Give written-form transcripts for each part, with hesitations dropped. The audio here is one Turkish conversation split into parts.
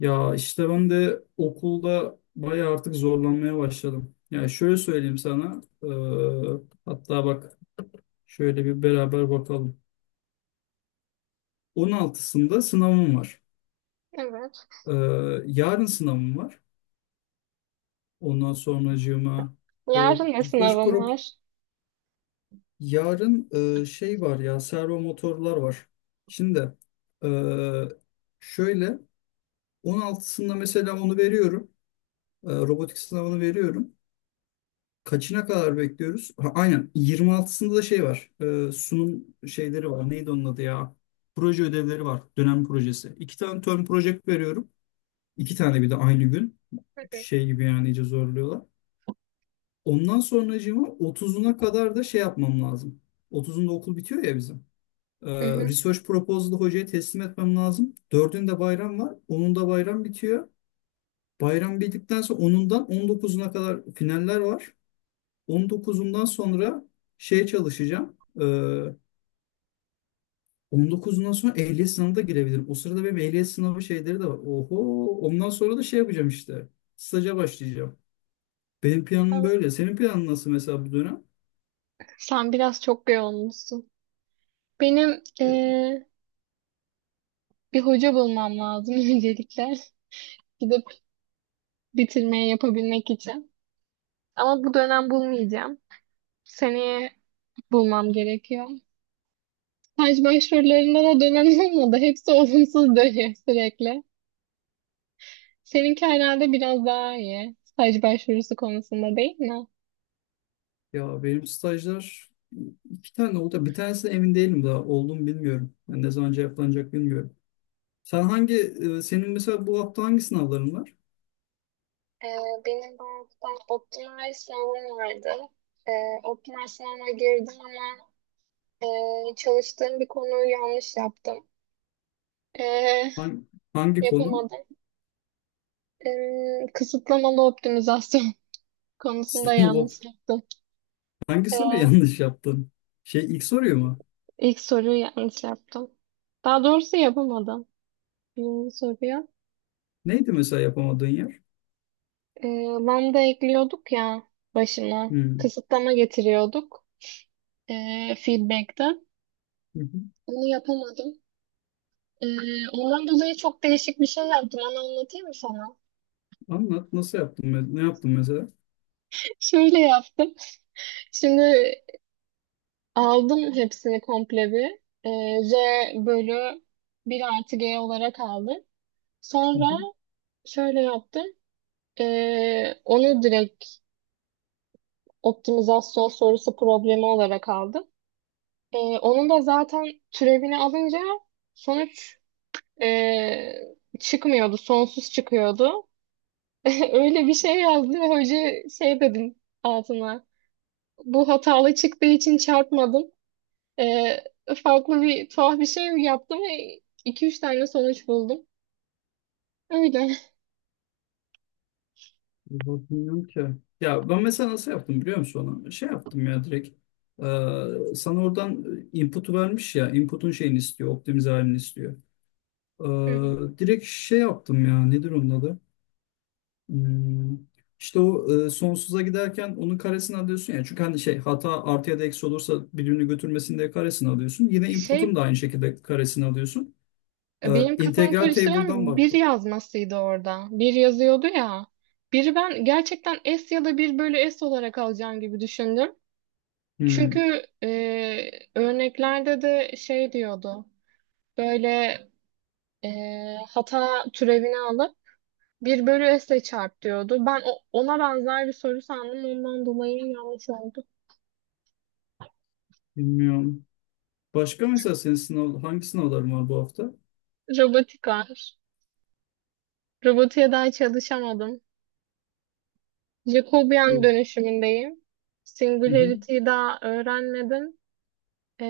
Ya işte ben de okulda bayağı artık zorlanmaya başladım. Yani şöyle söyleyeyim sana. Hatta bak şöyle bir beraber bakalım. 16'sında sınavım var. Evet. Yarın sınavım var. Ondan sonracığıma Yarın da Research sınavım Prop. var. Yarın şey var ya servo motorlar var. Şimdi eee, şöyle 16'sında mesela onu veriyorum. Robotik sınavını veriyorum. Kaçına kadar bekliyoruz? Ha, aynen 26'sında da şey var. Sunum şeyleri var. Neydi onun adı ya? Proje ödevleri var. Dönem projesi. İki tane term project veriyorum. İki tane bir de aynı gün. Hı hı. Şey gibi yani iyice zorluyorlar. Ondan sonracığıma 30'una kadar da şey yapmam lazım. 30'unda okul bitiyor ya bizim. Ee, Hı hı. Research proposal'ı hocaya teslim etmem lazım. 4'ünde bayram var. Onun da bayram bitiyor. Bayram bittikten sonra 10'undan 19'una kadar finaller var. 19'undan sonra şeye çalışacağım. On dokuzundan sonra ehliyet sınavına da girebilirim. O sırada benim ehliyet sınavı şeyleri de var. Oho, ondan sonra da şey yapacağım işte. Staja başlayacağım. Benim planım Evet. böyle. Senin planın nasıl mesela bu dönem? Sen biraz çok yoğunmuşsun. Benim Evet. Bir hoca bulmam lazım öncelikle. Gidip bitirmeye yapabilmek için. Ama bu dönem bulmayacağım. Seneye bulmam gerekiyor. Staj başvurularında da dönem olmadı. Hepsi olumsuz dönüyor sürekli. Seninki herhalde biraz daha iyi. Staj başvurusu konusunda değil mi? Ya benim stajlar iki tane oldu. Bir tanesi de emin değilim daha. Oldu mu bilmiyorum. Yani ne zaman cevaplanacak bilmiyorum. Sen hangi, senin mesela bu hafta hangi sınavların var? Ee, Benim banktan optimal sınavım vardı. Ee, Optimal sınavına girdim ama çalıştığım bir konuyu yanlış yaptım. Ee, Hangi, hangi konu? Yapamadım. Kısıtlamalı optimizasyon konusunda Sınav, yanlış yaptım. hangi soruyu Ee, yanlış yaptın? Şey ilk soruyu mu? ilk soruyu yanlış yaptım. Daha doğrusu yapamadım. Birinci soruya. Neydi mesela yapamadığın yer? Lambda ekliyorduk ya başına. Hmm. Kısıtlama getiriyorduk feedback'te. Hı hı. Onu yapamadım. Ondan dolayı çok değişik bir şey yaptım. Onu anlatayım mı sana? Anlat nasıl yaptın? Ne yaptın mesela? Şöyle yaptım. Şimdi aldım hepsini komple bir. Z bölü bir artı G olarak aldım. Hı Sonra hı. şöyle yaptım. Onu direkt optimizasyon sorusu problemi olarak aldım. Onun da zaten türevini alınca sonuç ee, çıkmıyordu. Sonsuz çıkıyordu. Öyle bir şey yazdı. Hoca şey dedim altına. Bu hatalı çıktığı için çarpmadım. Ee, Farklı bir tuhaf bir şey yaptım ve iki üç tane sonuç buldum. Öyle. Vallahi ki. Ya ben mesela nasıl yaptım biliyor musun onu? Şey yaptım ya direkt. Sana oradan input'u vermiş ya. Input'un şeyini istiyor. Optimize halini istiyor. Hı hı. Direkt şey yaptım ya. Nedir onun adı? Hmm. İşte o sonsuza giderken onun karesini alıyorsun ya. Çünkü hani şey hata artı ya da eksi olursa birbirini götürmesin diye karesini alıyorsun. Yine Şey input'un da aynı şekilde karesini alıyorsun. Benim kafamı İntegral table'dan karıştıran bir baktım. yazmasıydı orada. Bir yazıyordu ya. Biri ben gerçekten S ya da bir bölü S olarak alacağım gibi düşündüm. Hmm, Çünkü örneklerde de şey diyordu. Böyle e, hata türevini alıp bir bölü s'le çarp diyordu. Ben ona benzer bir soru sandım. Ondan dolayı yanlış oldu. bilmiyorum. Başka mesela senin sınav, hangi sınavların var bu hafta? Robotik var. Robotiğe daha çalışamadım. Jacobian Bu. dönüşümündeyim. Hı hı. Singularity'yi daha öğrenmedim. E,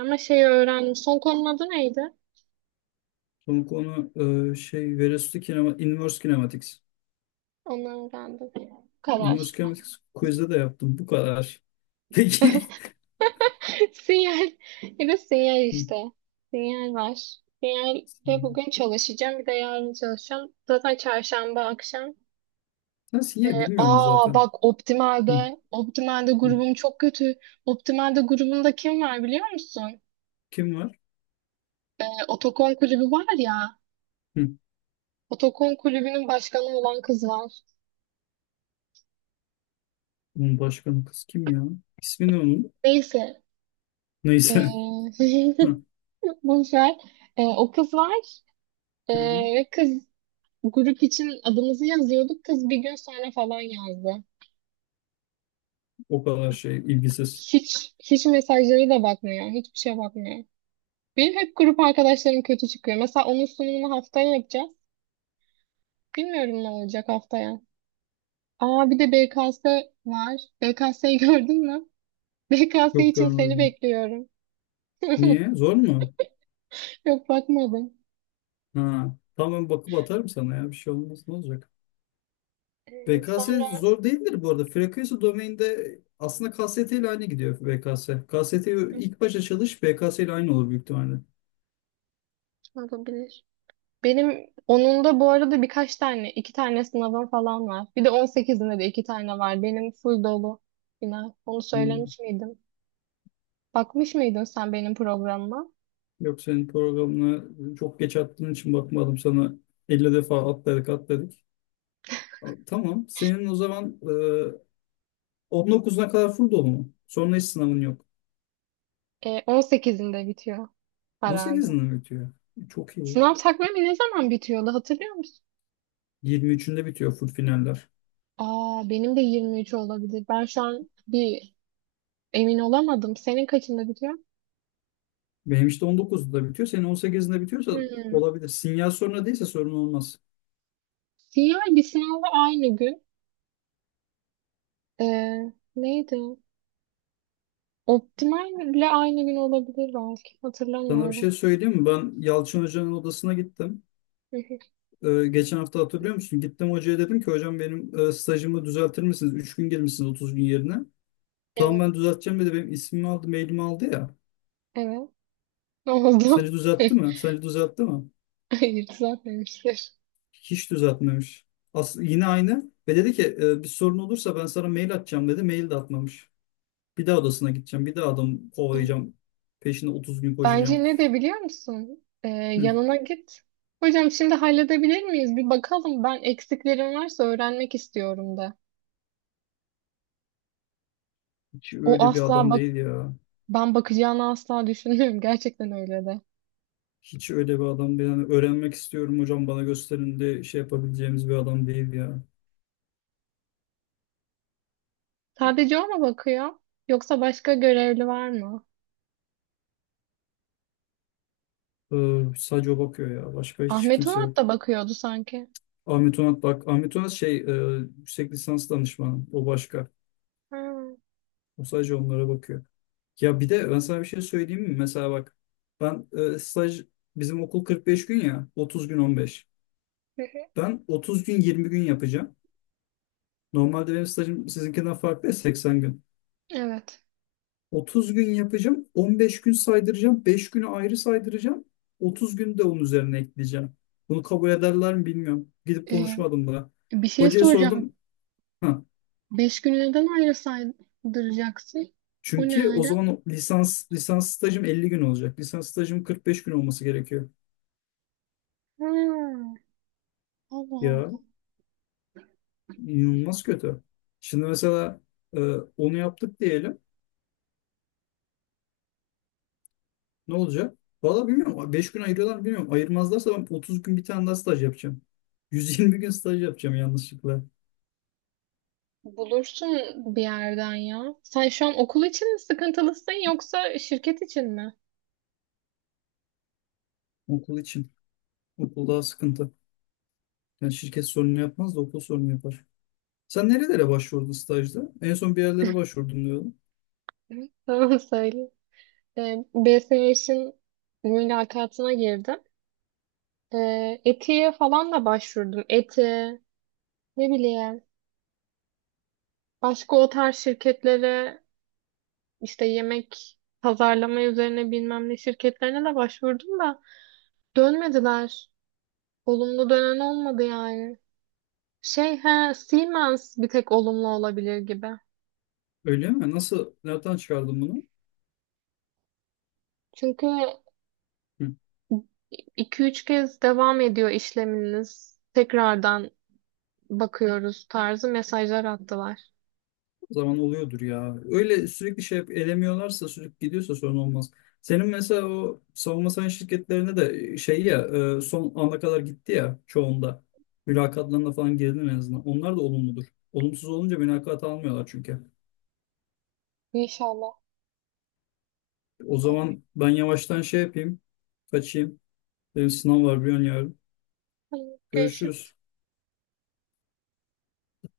Ama şeyi öğrendim. Son konunun adı neydi? Son konu şey Veresu kinema, Inverse Kinematics. Onu öğrendim. Bu Inverse kadar. Kinematics quiz'de de yaptım. Bu kadar. Peki. Sinyal. Ya sinyal Hı. işte. Sinyal var. Sinyalde bugün çalışacağım. Bir de yarın çalışacağım. Zaten çarşamba akşam. Nasıl ya bilmiyorum Aa zaten. bak, Hı, Optimal'de. Optimal'de hı. grubum çok kötü. Optimal'de grubunda kim var biliyor musun? Kim var? Otokon kulübü var ya. Hı. Otokon kulübünün başkanı olan kız var. Bunun başkanı kız kim ya? İsmi ne onun? Neyse. E, Neyse. Hı, boş ver. O kız var. E, hı. Ve kız grup için adımızı yazıyorduk. Kız bir gün sonra falan yazdı. O kadar şey ilgisiz. Hiç hiç mesajları da bakmıyor. Hiçbir şeye bakmıyor. Benim hep grup arkadaşlarım kötü çıkıyor. Mesela onun sunumunu haftaya yapacağız. Bilmiyorum ne olacak haftaya. Aa bir de BKS var. BKS'yi gördün mü? BKS Yok için seni görmedim. bekliyorum. Niye? Zor mu? Yok bakmadım. Ha, tamam bakıp atarım sana ya bir şey olmaz ne olacak. BKS Sonra zor değildir bu arada. Frekansı domainde aslında KST ile aynı gidiyor BKS. KST ilk başa çalış BKS ile aynı olur büyük ihtimalle. olabilir? Benim onun da bu arada birkaç tane, iki tane sınavım falan var. Bir de on sekizinde de iki tane var. Benim full dolu. Yine onu Hmm. söylemiş miydim? Bakmış mıydın sen benim programıma? Yok senin programına çok geç attığın için bakmadım sana 50 defa atladık atladık. A- Tamam senin o zaman 19'una kadar full dolu mu? Sonra hiç sınavın yok. 18'inde bitiyor herhalde. 18'inde mi bitiyor? Çok iyi. Sınav takvimi ne zaman bitiyordu hatırlıyor musun? 23'ünde bitiyor full finaller. Aa benim de 23 olabilir. Ben şu an bir emin olamadım. Senin kaçında bitiyor? Benim işte 19'da bitiyor. Senin 18'inde bitiyorsa Hmm. olabilir. Sinyal sorunu değilse sorun olmaz. CI bir sınavla aynı gün. E, Neydi? Optimal ile aynı gün olabilir belki. Sana bir Hatırlamıyorum. şey söyleyeyim mi? Ben Yalçın Hoca'nın odasına gittim. Geçen hafta hatırlıyor musun? Gittim hocaya dedim ki hocam benim stajımı düzeltir misiniz? 3 gün girmişsiniz 30 gün yerine. Tamam Evet. ben düzelteceğim dedi. Benim ismimi aldı, mailimi aldı ya. Evet. Ne Sence oldu? düzeltti mi? Sence düzeltti mi? Hayır düzeltmemiştir. Hiç düzeltmemiş. As yine aynı. Ve dedi ki bir sorun olursa ben sana mail atacağım dedi. Mail de atmamış. Bir daha odasına gideceğim. Bir daha adam kovalayacağım. Peşine 30 gün koşacağım. Bence ne de biliyor musun? Hı, Yanına git. Hocam şimdi halledebilir miyiz? Bir bakalım. Ben eksiklerim varsa öğrenmek istiyorum de. hiç O öyle bir asla adam bak, değil ya. ben bakacağını asla düşünmüyorum. Gerçekten öyle de. Hiç öyle bir adam değil. Yani öğrenmek istiyorum hocam bana gösterin de şey yapabileceğimiz bir adam değil ya. Sadece o mu bakıyor? Yoksa başka görevli var mı? Sadece o bakıyor ya. Başka hiç Ahmet kimse Onat yok. da bakıyordu sanki. Ahmet Onat bak. Ahmet Onat şey yüksek lisans danışmanı. O başka. Ha. O sadece onlara bakıyor. Ya bir de ben sana bir şey söyleyeyim mi? Mesela bak ben staj bizim okul 45 gün ya. 30 gün 15. Hı hı. Ben 30 gün 20 gün yapacağım. Normalde benim stajım sizinkinden farklı ya, 80 gün. Evet. 30 gün yapacağım, 15 gün saydıracağım, 5 günü ayrı saydıracağım, 30 gün de onun üzerine ekleyeceğim. Bunu kabul ederler mi bilmiyorum. Gidip Ee, konuşmadım daha. Bir şey Hocaya soracağım. sordum. Ha, Beş günü neden ayrı saydıracaksın? O ne çünkü o öyle? zaman o lisans stajım 50 gün olacak. Lisans stajım 45 gün olması gerekiyor. Ha. Allah. Ya inanılmaz kötü. Şimdi mesela e, onu yaptık diyelim. Ne olacak? Valla bilmiyorum. 5 gün ayırıyorlar mı bilmiyorum. Ayırmazlarsa ben 30 gün bir tane daha staj yapacağım. 120 gün staj yapacağım yanlışlıkla. Bulursun bir yerden ya. Sen şu an okul için mi sıkıntılısın yoksa şirket için mi? Okul için. Okul daha sıkıntı. Yani şirket sorunu yapmaz da okul sorunu yapar. Sen nerelere başvurdun stajda? En son bir yerlere başvurdum diyordun. Hı. Tamam söyle. BSH'in mülakatına girdim. ETİ'ye falan da başvurdum. Eti, ne bileyim. Başka o tarz şirketlere işte yemek pazarlama üzerine bilmem ne şirketlerine de başvurdum da dönmediler. Olumlu dönen olmadı yani. Şey he, Siemens bir tek olumlu olabilir gibi. Öyle mi? Nasıl? Nereden çıkardın bunu? Çünkü 2 üç kez devam ediyor işleminiz. Tekrardan bakıyoruz tarzı mesajlar attılar. Zaman oluyordur ya. Öyle sürekli şey elemiyorlarsa sürekli gidiyorsa sorun olmaz. Senin mesela o savunma sanayi şirketlerine de şey ya son ana kadar gitti ya çoğunda. Mülakatlarına falan girdin en azından. Onlar da olumludur. Olumsuz olunca mülakat almıyorlar çünkü. İnşallah. O zaman ben yavaştan şey yapayım. Kaçayım. Benim sınav var bir an yarın. Ay, görüşürüz. Görüşürüz.